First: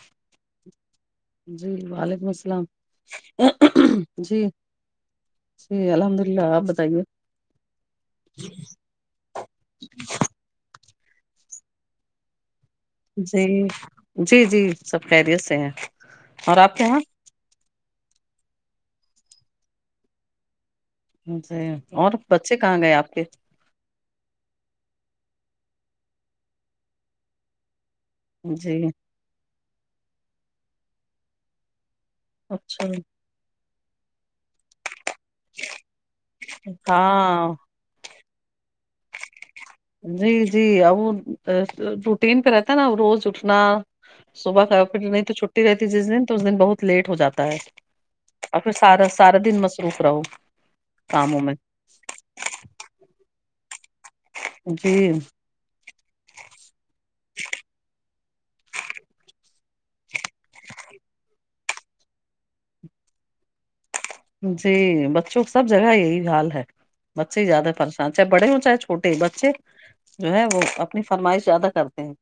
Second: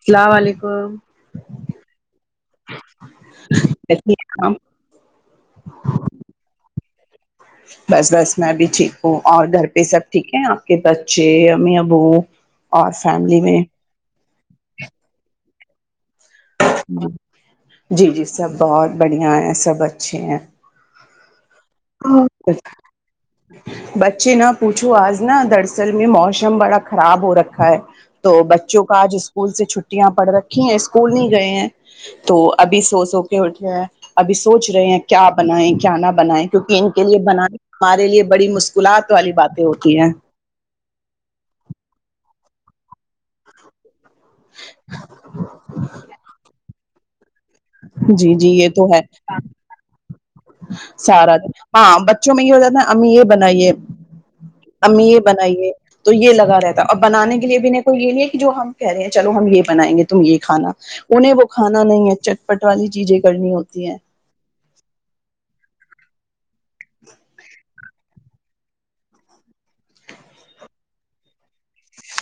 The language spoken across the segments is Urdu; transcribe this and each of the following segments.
اسلام علیکم جی وعلیکم السلام کیسی جی ہیں آپ جی الحمد للہ آپ بتائیے بس بس میں بھی ٹھیک ہوں اور گھر پہ سب ٹھیک ہے آپ کے بچے امی ابو اور فیملی جی میں جی جی سب خیریت سے ہیں اور آپ کے جی یہاں جی جی سب بہت بڑھیا ہیں سب اچھے ہیں جی اور ہاں بچے ٹھیک کہاں گئے آپ کے بچے نہ پوچھو آج نہ دراصل میں موسم بڑا خراب ہو رکھا ہے تو جی بچوں کا آج اسکول سے چھٹیاں پڑ رکھی ہیں اسکول نہیں گئے ہیں تو ابھی اچھا سو سو کے اٹھے ہیں ابھی سوچ رہے ہیں کیا بنائیں کیا نہ بنائیں کیونکہ ان کے لیے ہاں بنانئے ہمارے لیے بڑی مشکلات والی بات جی جی اور وہ روٹین پہ رہتا ہے نہ روز اٹھنا صبح کبھی بھی ان کی چھٹی رہتی جس دن تو اس دن بہت لیٹ ہو جاتا ہے جی جی اور یہ پھر تو ہے سارا سارا دن مصروف رہو سارا کاموں میں ہاں بچوں میں یہ ہو نہ امی یہ بنائیے جی امی یہ بنائیے تو یہ لگا رہتا اب بنانے کے لیے بھی میکو یہ نہیں ہے کہ جو ہم کہہ رہے ہیں چلو ہم یہ بنائیں گے تم یہ کھانا انہیں وہ کھانا نہیں ہے چٹپٹ والی چیزیں کرنی ہوتی ہے جی بچوں سب جگہ یہی حال ہے بچے زیاہ پریشان چاہے بڑے ہو چاہے چھوٹے بچے جو ہے وہ اپنی فرمائش زیادہ کرتے ہیں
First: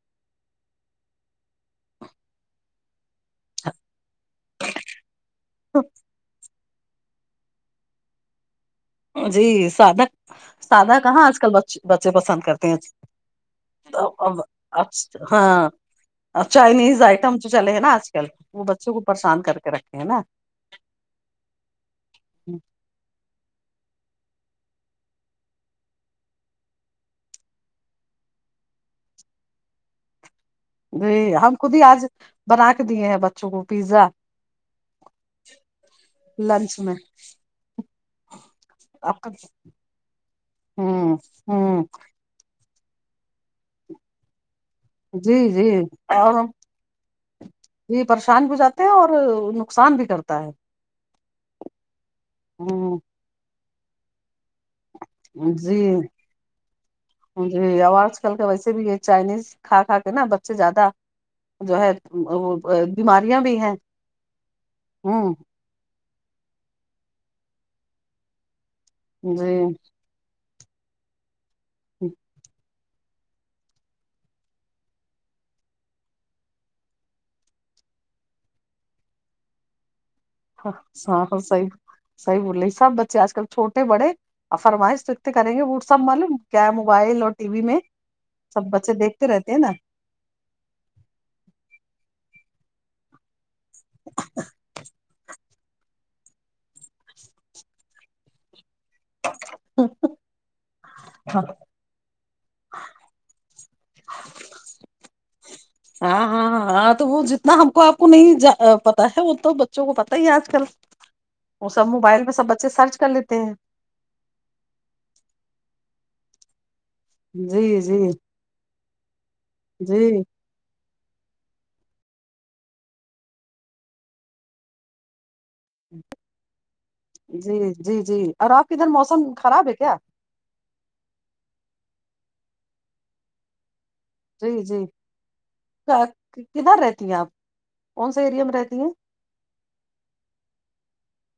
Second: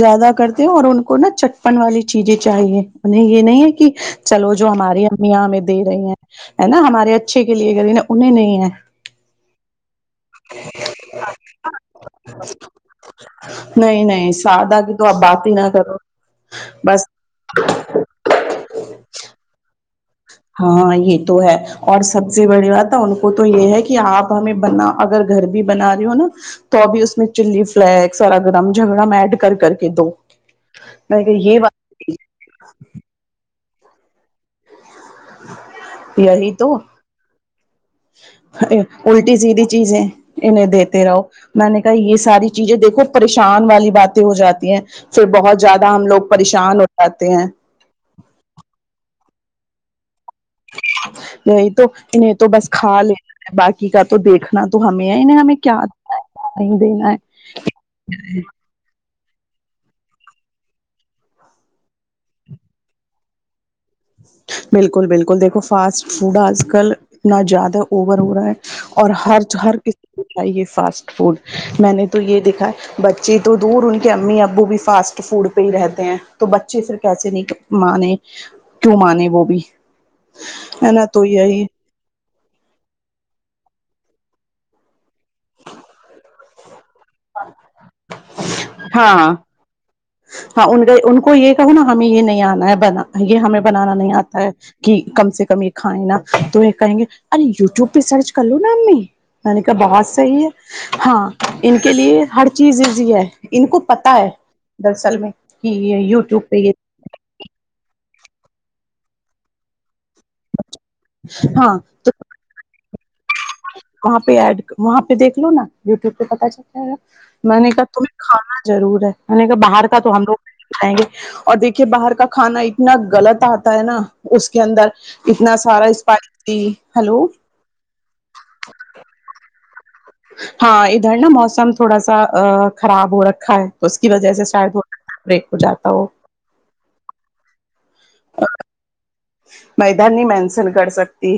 زیادہ کرتے ہیں اور ان کو نا چٹپن والی چیزیں چاہیے انہیں یہ نہیں ہے کہ چلو جو ہماری امیاں ہمیں دے رہی ہیں ہے نا ہمارے اچھے کے لیے نا انہیں نہیں ہے جی سادا سادا کہاں آج کل بچے پسند کرتے ہیں نہیں نہیں سادہ کی تو آپ بات ہی ہاں نہ کرو چائنیز بس آئٹم تو چلے ہے نا آج وہ بچوں کو پرریشان کر کے رکھے ہے نا ہاں یہ تو ہے اور سب سے بڑی بات ہے ان کو تو یہ ہے کہ آپ ہمیں بنا اگر گھر بھی بنا رہی ہو نا تو ابھی اس میں چلی فلیکس اور گرم جھگڑا ایڈ کر کر کے دو جی میں کہ ہم یہ خود ہی بات آج بنا کے دیے ہیں بچوں کو پیزا یہی لنچ تو میں آپ کا الٹی سیدھی چیزیں انہیں دیتے ہوں رہو میں نے ہوں کہا یہ ساری چیزیں دیکھو پریشان والی باتیں ہو جاتی ہیں پھر جی بہت جی زیادہ ہم لوگ پریشان ہو جاتے ہیں یہ پریشان بھی جاتے ہیں اور نقصان بھی کرتا ہے یہی تو انہیں تو بس ہ کھالے باقی کا تو دیکھنا تو ہمیں انہیں ہمیں جی کیا دینا ہے کیا نہیں دینا جی اور آج کل ہیں کا ویسے بھی یہ چائنیز کھا کھا کے نا بچے زیادہ جو ہے بیماریاں بھی ہیں بالکل ہوں بالکل دیکھو فاسٹ فوڈ آج کل اتنا زیادہ اوور ہو رہا ہے اور ہر جی ہر کسی کو چاہیے فاسٹ فوڈ میں نے تو یہ دیکھا ہے بچے تو دور ان کے امی ابو بھی فاسٹ فوڈ پہ ہی رہتے ہیں تو بچے پھر کیسے نہیں کرتے مانے کیوں مانے وہ بھی ہاں ہے نا تو یہی سہی صحیح بول رہے سب بچے آج کل چھوٹے بڑے اور فرمائش تو اتتے کریں گے وہ سب معلوم کیا موبائل اور ٹی وی میں سب بچے دیکھتے ہاں رہتے ہیں نا ہاں ان ان کو یہ کہو نا ہمیں یہ نہیں آنا ہے بنا یہ ہمیں بنانا نہیں آتا ہے کی کم سے کم یہ کھائے نا تو یہ کہیں گے ارے یوٹیوب پہ سرچ کر لو نا امی میں نے کہا بہت صحیح ہے ہاں ان کے لیے ہر چیز ایزی ہے ان کو پتا ہے دراصل میں کی یہ یو ٹیوب ہاں پہ یہ ہاں ہاں وہ جتنا ہم کو آپ کو نہیں جا پتا ہے وہ تو با بچوں کو پتا ہی ہے آج کل وہ ہاں سب تو موبائل پہ سب بچے سرچ کر لیتے ہیں وہاں پہ ایڈ وہاں پہ دیکھ لو نا یوٹیوب پہ پتا چلتا ہے میں نے جی کہا جی تمیں کھانا ضرور ہے میں نے کہا باہر کا تو جی ہم لوگ نہیں اور دیکھیے باہر کا کھانا اتنا غلط آتا ہے نا اس کے اندر اتنا سارا اسپائسی ہیلو جی جی جی اور آپ کے ادھر موسم خراب ہے کیا ہاں ادھر نا موسم تھوڑا سا آ خراب ہو رکھا ہے اس کی وجہ سے جی شاید وہ جی بریک ہو جاتا ہو کدھر رہتی ہیں آپ کون سے ایریا میں رہتی ہیں مے ادہر نہیں مینسن کر سکتی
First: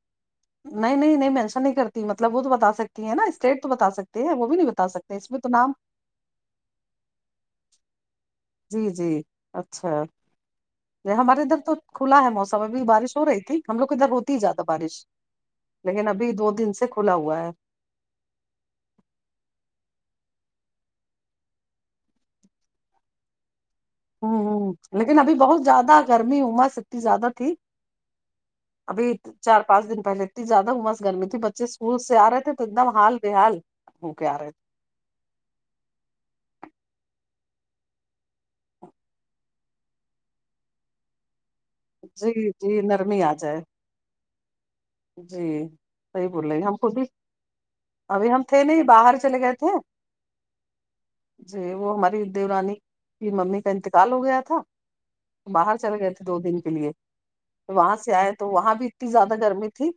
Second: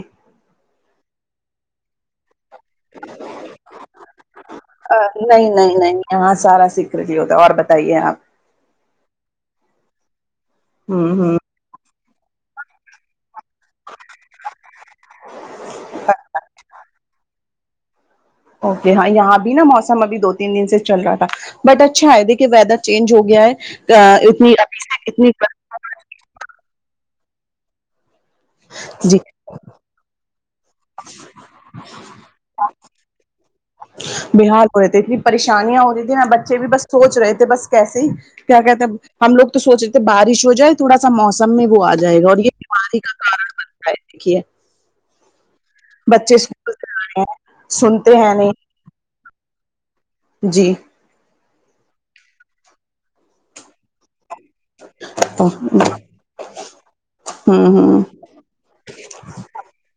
نہیں نہیں نہیں مینشن نہیں کرتی مطلب وہ تو بتا سک تی ہیں نا اسٹیٹ تو بتا سکتی ہیں وہ بھی نہیں بتا سکتے اس میں تو نام ہاں سارا سگریٹ ہی ہوتا اور بتائیے آپ جی جی اچھا ہوں یہ ہوں ہمارے ادھر تو کھلا ہے موسم ابھی بارش ہو رہی ہم لوگ ادھر ہوتی ہی زیادہ بارش لیکن ابھی دو دن سے کھلا ہوا ہے اوکے ہاں یہاں بھی نا موسم ابھی دو تین دن سے چل رہا تھا بٹ اچھا ہے دیکھے ویدر چینج ہو گیا ہے ہوں اتنی ہ لیکن اتنی ابھی بہت زیادہ گرمی امس اتنی زیادہ تھی ابھی جی چار پانچ دن پہلے ا زیادہ امس گھر میں تھی بچے اسکول سے آ رہے تھے تو ایک دم حال بحال ہو کے آ رہے تھے بحال رہے تھے اتنی پریشانیاں ہو رہتی تھیں نا بچے بھی بس سوچ رہے تھے بس کیسے ہی کیا کہتے ہیں ہم لوگ تو سوچ رہے تھے بارش ہو جائے تھوڑا سا موسم میں بھی وہ آ جائے گا اور جی یہ جی بیماری کا نرمی آ کارن جائے بنتا ہے دیکھیے جی صحیح بچے بول رہے ہیں اسکول ہم سے خود آ بھی رہے ہیں سنتے ابھی ہیں ہم تھے نہیں باہر چلے گئے تھے جی جی وہ ہماری دیورانی کی ممی کا انتقال ہو گیا تھا تو باہر چل ہوں گئے تھے دو دن کے لیے وہاں ہوں سے آئے تو وہاں بھی زیادہ گرمی ٹھیک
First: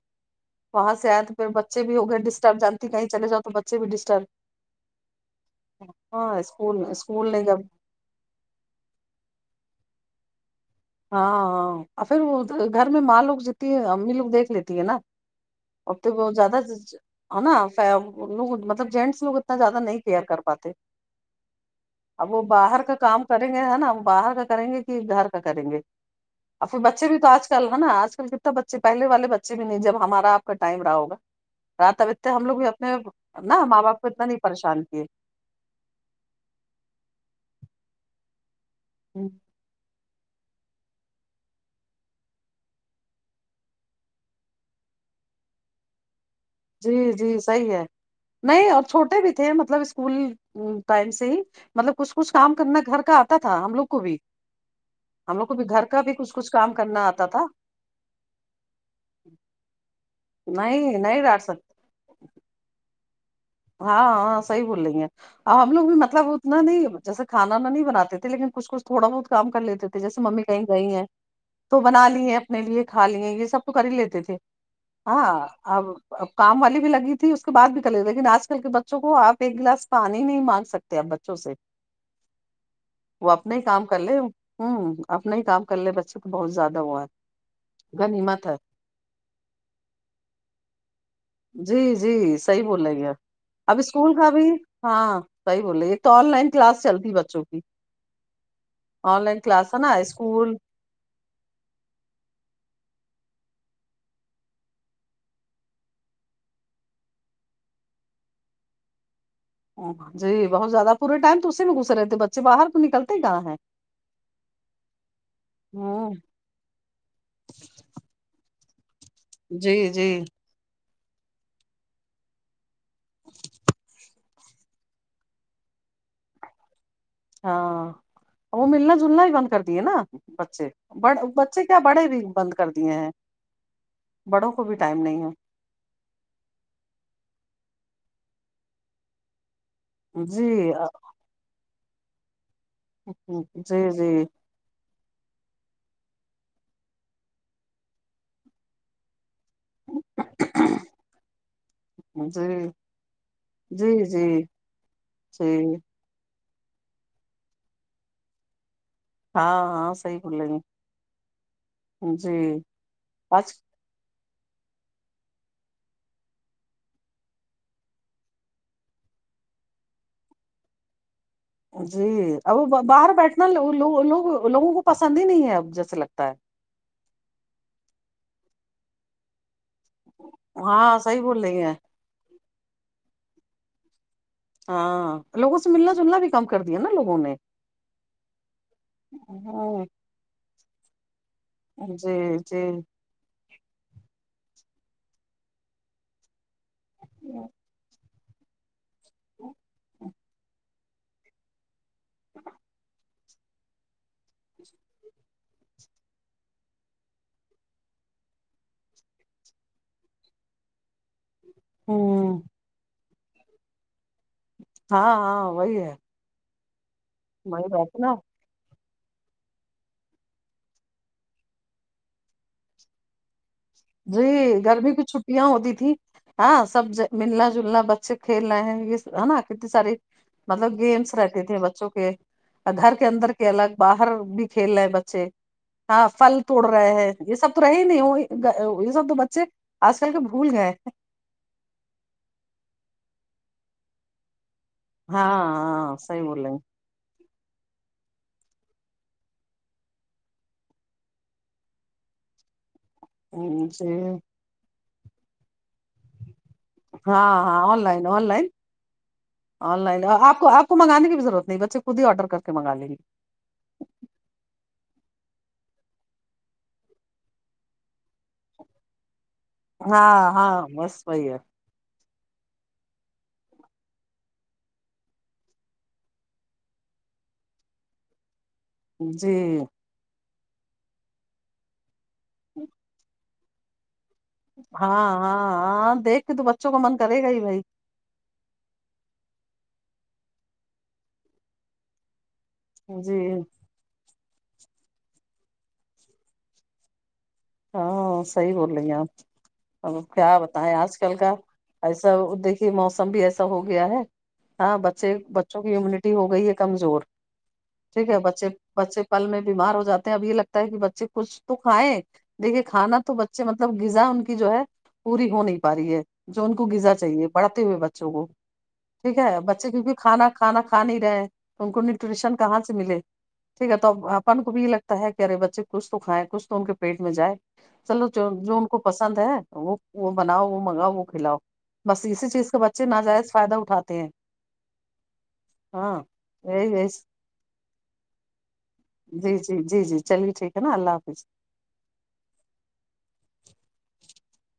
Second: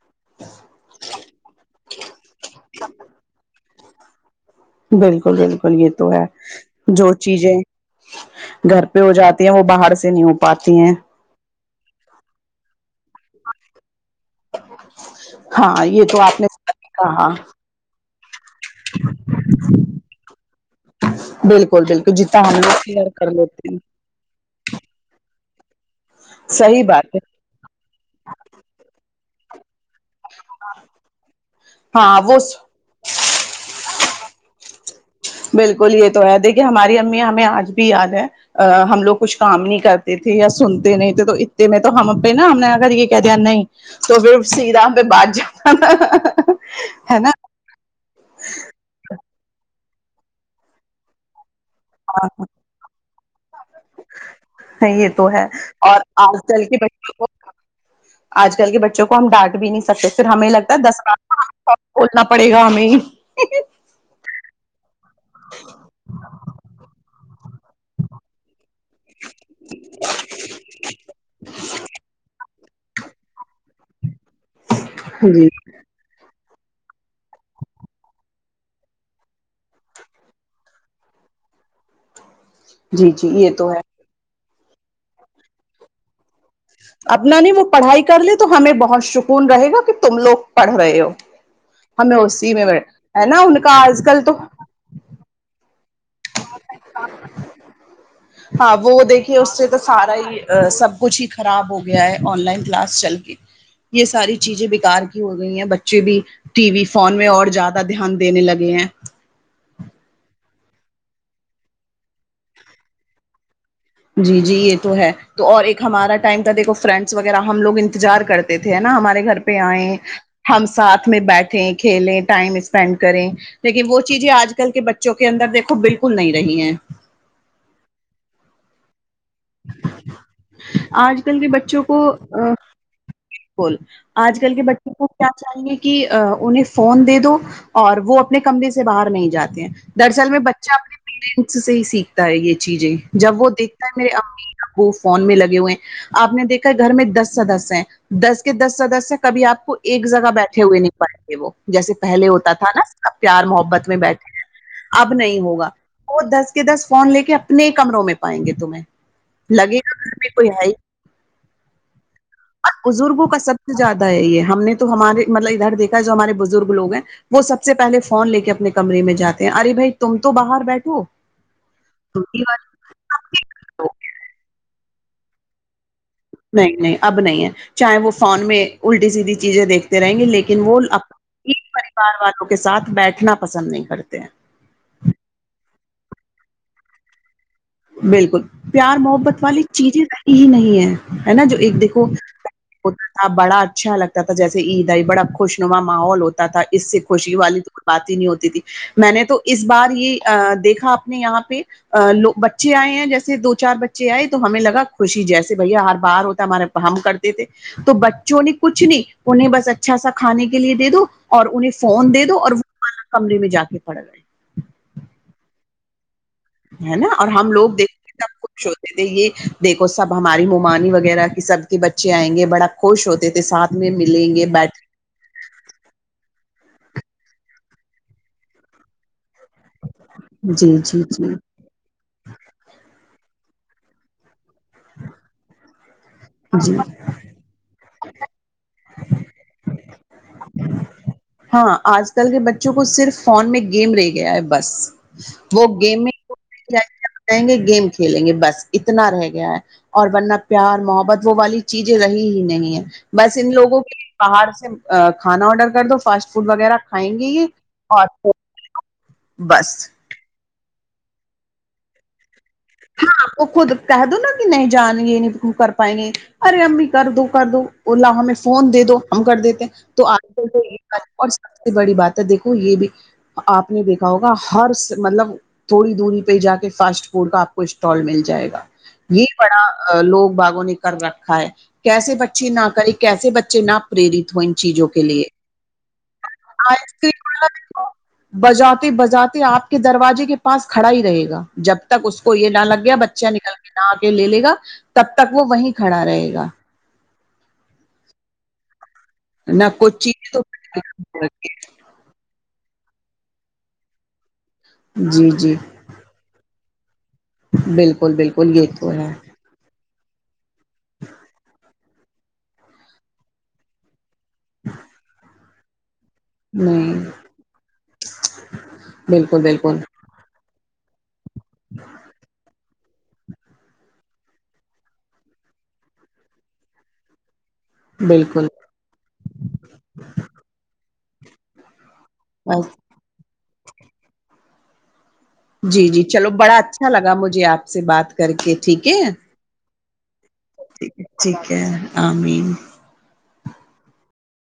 وہاں سے آئے تو پھر بچے بھی ہو گئے ڈسٹرب جانتی کہیں چلے جاؤ تو بچے بھی ڈسٹرب بالکل بالکل یہ تو ہے ہاں اسکول جو اسکول نہیں چیزیں جب گھر پہ ہو جاتی ہیں وہ باہر سے نہیں ہو پاتی ہیں ہاں ہاں پھر گھر میں ماں لوگ جتتی ہے امی لوگ دیکھ لیتی ہے نا ہاں اب یہ تو آپ نے زیادہ کہا ہے نا لوگ مطلب جینٹس لوگ اتنا زیادہ نہیں کیئر کر پاتے بالکل بالکل اب جتنا وہ ہم لوگ باہر کے کیئر کام کر کریں گے لیتے ہے ہیں نا باہر کا کریں گے کہ گھر کا کریں گے اھر صحیح بچے بات بھی ہے تو آج کل چل ہے نا آج کل کتنا بچے پہل والے بچے بھی نہیں جب ہمارا آپ کا ٹائم رہا ہوگا رات اب ہاں اتنے وہ ہم لوگ بھی اپنے نہ ماں باپ کو اتنا نہیں پریشان کیے بالکل یہ تو ہے دیکھیے ہماری امی ہمیں آج بھی یاد ہے ہم لوگ کچھ کام نہیں کرتے تھے یا سنتے نہیں تھے تو اتے میں تو ہم پہ نا ہم نے اگر یہ کہہ دیا نہیں تو پھر سی رام پہ باد جاؤ جی جی صحیح ہے نہیں اور چھوٹے بھی تھے مطلب اسکول ٹائم سے ہی مطلب کچھ کچھ کام کرنا گھر کا آتا تھا ہم لوگ کو بھی ہاں یہ تو ہم ہے لوگ کو بھی گھر اور کا بھی کچھ آج کچھ کل کام کے کرنا بچوں کو آتا تھا آج کل کے بچوں کو ہم ڈانٹ بھی نہیں سکتے پھر ہمیں لگتا نہیں دس نہیں ڈانٹ سکتے بولنا پڑے گا ہمیں ہاں ہاں صحیح بول رہی ہیں اب ہم لوگ بھی مطلب اتنا نہیں جیسے کھا و نا نہیں بناتے تھے لیکن کچھ کچھ تھوڑا بہت کام کر لیتے تھے جیسے ممی کہیں گئی ہیں تو بنا لیے اپنے لیے کھا لیے یہ سب تو کر ہی لیتے تھے ہاں جی اب اب کام والی بھی لگی تھی اس کے بد بھی کرلے لیکن آج کے بچوں کو آپ ایک گلاس پانی نہیں مانگ سکتے آپ بچوں سے جی جی وہ یہ اپنا ہی تو ہے کام کر لے ہوں اپنا ہی کام کر لے بچے کو بہت زیادہ ہوا ہے اپنا نہیں وہ پڑھائی کر لے تو غنیمت ہے ہمیں بہت سکون رہے گا کہ تم لوگ پڑھ رہے ہو جی جی ہمیں اسی صحیح میں بول لینگے ہے نا ان اب کا آج اسکول کل کا تو بھی ہاں صحیح بولے ہاں وہ وہ آن دیکھیے لائن اس سے کلاس تو ہے نا سارا ہی اسکول سب کچھ ہی خراب ہو گیا ہے آن لائن کلاس چل کے یہ ساری چیزیں بکار کی ہو گئی ہیں بچے بھی ٹی وی فون میں اور زیادہ دھیان دینے لگے ہیں جی بہت زیادہ پورے ٹائم تو اسی میں گھسے رہتے بچے باہر کو نکلتے کہاں ہے جی جی یہ تو ہے تو اور ایک ہوں ہمارا ٹائم دیکھو فرینڈس وغیرہ ہم لوگ انتظار کرتے تھے نا ہمارے گھر پے جی آیں جی ہم ساتھ میں بیٹھیں کھیلیں ٹائم اسپینڈ کریں لیکن وہ چیزیں آج کل کے بچے جوک اندر دیکھو بالکل نہیں رہی ہے ہاں وہ ملنا جلنا ہی بند کر دیے نا بچے بڑ آج کل کے بچے کیا بچوں بڑے بھی کو بند کر دیے ہیں بالکل آج بڑوں کل کے بھی بچوں ٹائم کو نہیں کیا ہے چاہیے کی انہیں فون دے دو اور وہ اپنے کمرے سے باہر نہیں جاتے ہیں دراصل میں جی بچہ اپنے پیرنٹس سے ہی سیکھتا ہے یہ چیزیں جب وہ جی دیکھتا ہے میرے جی امی وہ فون میں لگے ہوئے ہیں آپ نے دیکھا گھر میں دس سدسے ہیں دس کے دس سدسے کبھی آپ ایک جگہ بیٹھے ہوئے نہیں پڑھتے تھے وہ جیسے پہلے جی ہوتا تھا ناسب پیار محبت میں جی بیٹھے جی ہیں اب نہیں ہوگا جی وہ دس کے دس فون لے کے اپنے کمروں میں پائیں گے تمہیں لگے ہاں گا ہاں گھر صحیح میں بول کوئی رہی ہے ہی جی بزرگوں کا آج سب سے زیادہ ہے یہ ہم نے تو ہمارے مطلب ادھر دیکھا جو ہمارے بزرگ لوگ ہیں وہ سب سے پہلے فون لے کے اپنے کمرے میں جاتے ہیں ارے بھائی تم تو باہر بیٹھو جی تم کی بات اب باہر بیٹھنا لوگ لوگوں کو پسند ہی نہیں ہے اب جیسے لگتا ہے نہیں نہیں اب نہیں ہے چاہے وہ فون میں الٹی سیدھی چیزیں دیکھ رہیں گے لیکن وہ ہاں صحیح بول اپنے رہی ہیں پریوار والوں کے ساتھ بیٹھنا پسند نہیں کرتے ہیں ہاں لوگوں سے ملنا جلنا بھی کم کر دیا نا لوگوں نے بالکل پیار محبت والی ہوں چیزیں ہی نہیں ہے ہے نا جو ایک دیکھو جی جی بڑا اچھا لگتا تھا جیسے عید آئی بڑا خوشنما ماحول ہوتا تھا اس سے خوشی والی تو کوئی بات ہی نہیں ہوتی تھی میں نے تو اس بار یہ دیکھا آپ یہاں پہ لوگ بچے آئے ہیں جیسے دو چار بچے آئے تو ہمیں لگا خوشی جیسے بھائی ہر بار ہوتا ہے ہمارے ہم کرتے تھے تو بچوں نے کچھ نہیں انہیں بس اچھا سا کھانے کے لیے دے دو اور انہیں فون دے دو ہوں اور وہ والا کمرے میں جا کے پڑ گئے ہاں ہاں وہی ہے ہے نا اور ہم وہی لوگ بات نا دیکھتے خوش ہوتے تھے یہ دیکھو سب ہماری ممانی وغیرہ کی سب کے بچے آئیں گے بڑا خوش ہوتے تھے ساتھ میں ملیں گے بیٹری یہاں ہوتی تھی ہاں سب ملنا جلنا بچے کھیل رہے ہیں یہ ہے نا کتنی ساری جی مطلب جی گیمس جی رہتے تھے بچوں کے اور گھر کے اندر کے الگ باہر بھی کھیل رہے ہیں بچے ہاں پھل توڑ جی رہے ہیں یہ سب تو رہے ہی نہیں یہ سب تو بچے آج کل کے بھول گئے ہیں ہاں آج کل کے بچوں کو صرف فون میں گیم رہے گیا ہے بس ہاں وہ ہاں گیم صحیح بول رہے بائیں گے گیم کھیلیں گے بس اتنا رہ گیا ہے اور ورنہ پیار محبت وہ والی چیزیں رہی ہی نہیں ہے بس ان ہیں لوگوں جی کے باہر سے کھانا آڈر کر دو فاسٹ فوڈ وغیرہ کھائیں گے ہاں یہ ہاں آن لائن آن اور لائن آن بس لائن آپ کو آپ کو منگانے کی بھی ضرورت نہیں بچے خود ہی اوڈر کر کے منگا لیں گے وہ خود کہہ دوا کہ نہیں جان یہ نہیں کر پیں گے ارے امی کر دو کر دو اللہ ہمیں فون دے دو ہم کر دیتے تو آج ہاں کل تو ہاں بس اور وہی ہے سب سے بڑی بات ہے دیکھو یہ بھی آپ نے دیکھا ہوگا ہر مطلب تھوڑی دوری پہ جا کے فاسٹ فوڈ کا اسٹال مل جائے گا یہ جی بڑا لوگ باغوں نے کر رکھا ہے کیسے بچے نہ کرے کیسے بچے نہ پرلی ان چیزوں ہاں کے لیے ہاں ہاں دیکھ کے تو بچوں کا آئس من کرے کریم گا ہی ایا بھائی دیکھو بجاتے بجاتے آپ کے دروازے کے پاس کھڑا ہی رہے گا جب تک اس کو یہ نہ لگے گیا جی بچہ نکل کے نہ آ کے لے لے گا تب تک وہ وہیں کھڑا رہے گا ہاں صحیح بول رہی ہیں نہ آپ اب کچھ چیز کیا تو بتائیں آج کل کا ای جب دیکھیے موسم بھی ایسا ہو گیا ہے ہاں بچے جی جی بچوں کی امیونٹی ہوگئی ہے کمزور ٹھیک بالکل ہے بچے بالکل یہ تو بچے ہے پل میں بیمار ہو جاتے ہیں اب یہ لگتا ہے کہ بچے کچھ تو کھائے دیکھے کھانا تو بچے مطلب غذا ان کے جو ہے پوری ہو نہیں پا رہی ہے جو ان کو نہیں غذا چاہیے پڑھتے ہوئے بچوں کو ٹھیک ہے بالکل بچے بالکل کیونکہ کھانا کھانا کھا نہیں رہے تو ان کو نیوٹریشن کہاں سے ملے ٹھیک ہے تو اپن کو بھی یہ لگتا ہے کہ ارے بچے کچھ تو کھائیں کچھ تو ان کے پیٹ میں جائے چلو بالکل جو ان کو پسند ہے وہ وہ بناؤ وہ منگاؤ وہ کھلاؤ بس اسی چیز کا بس بچے ناجائز فائدہ اٹھاتے ہیں جی ہاں جی چلو بڑا یہی اچھا یہی- لگا مجھے آپ سے بات کر کے ٹھیک ہے جی جی جی جی چلیے ٹھیک ہے نا اللہ یک حافظ ٹھیک ہے آمین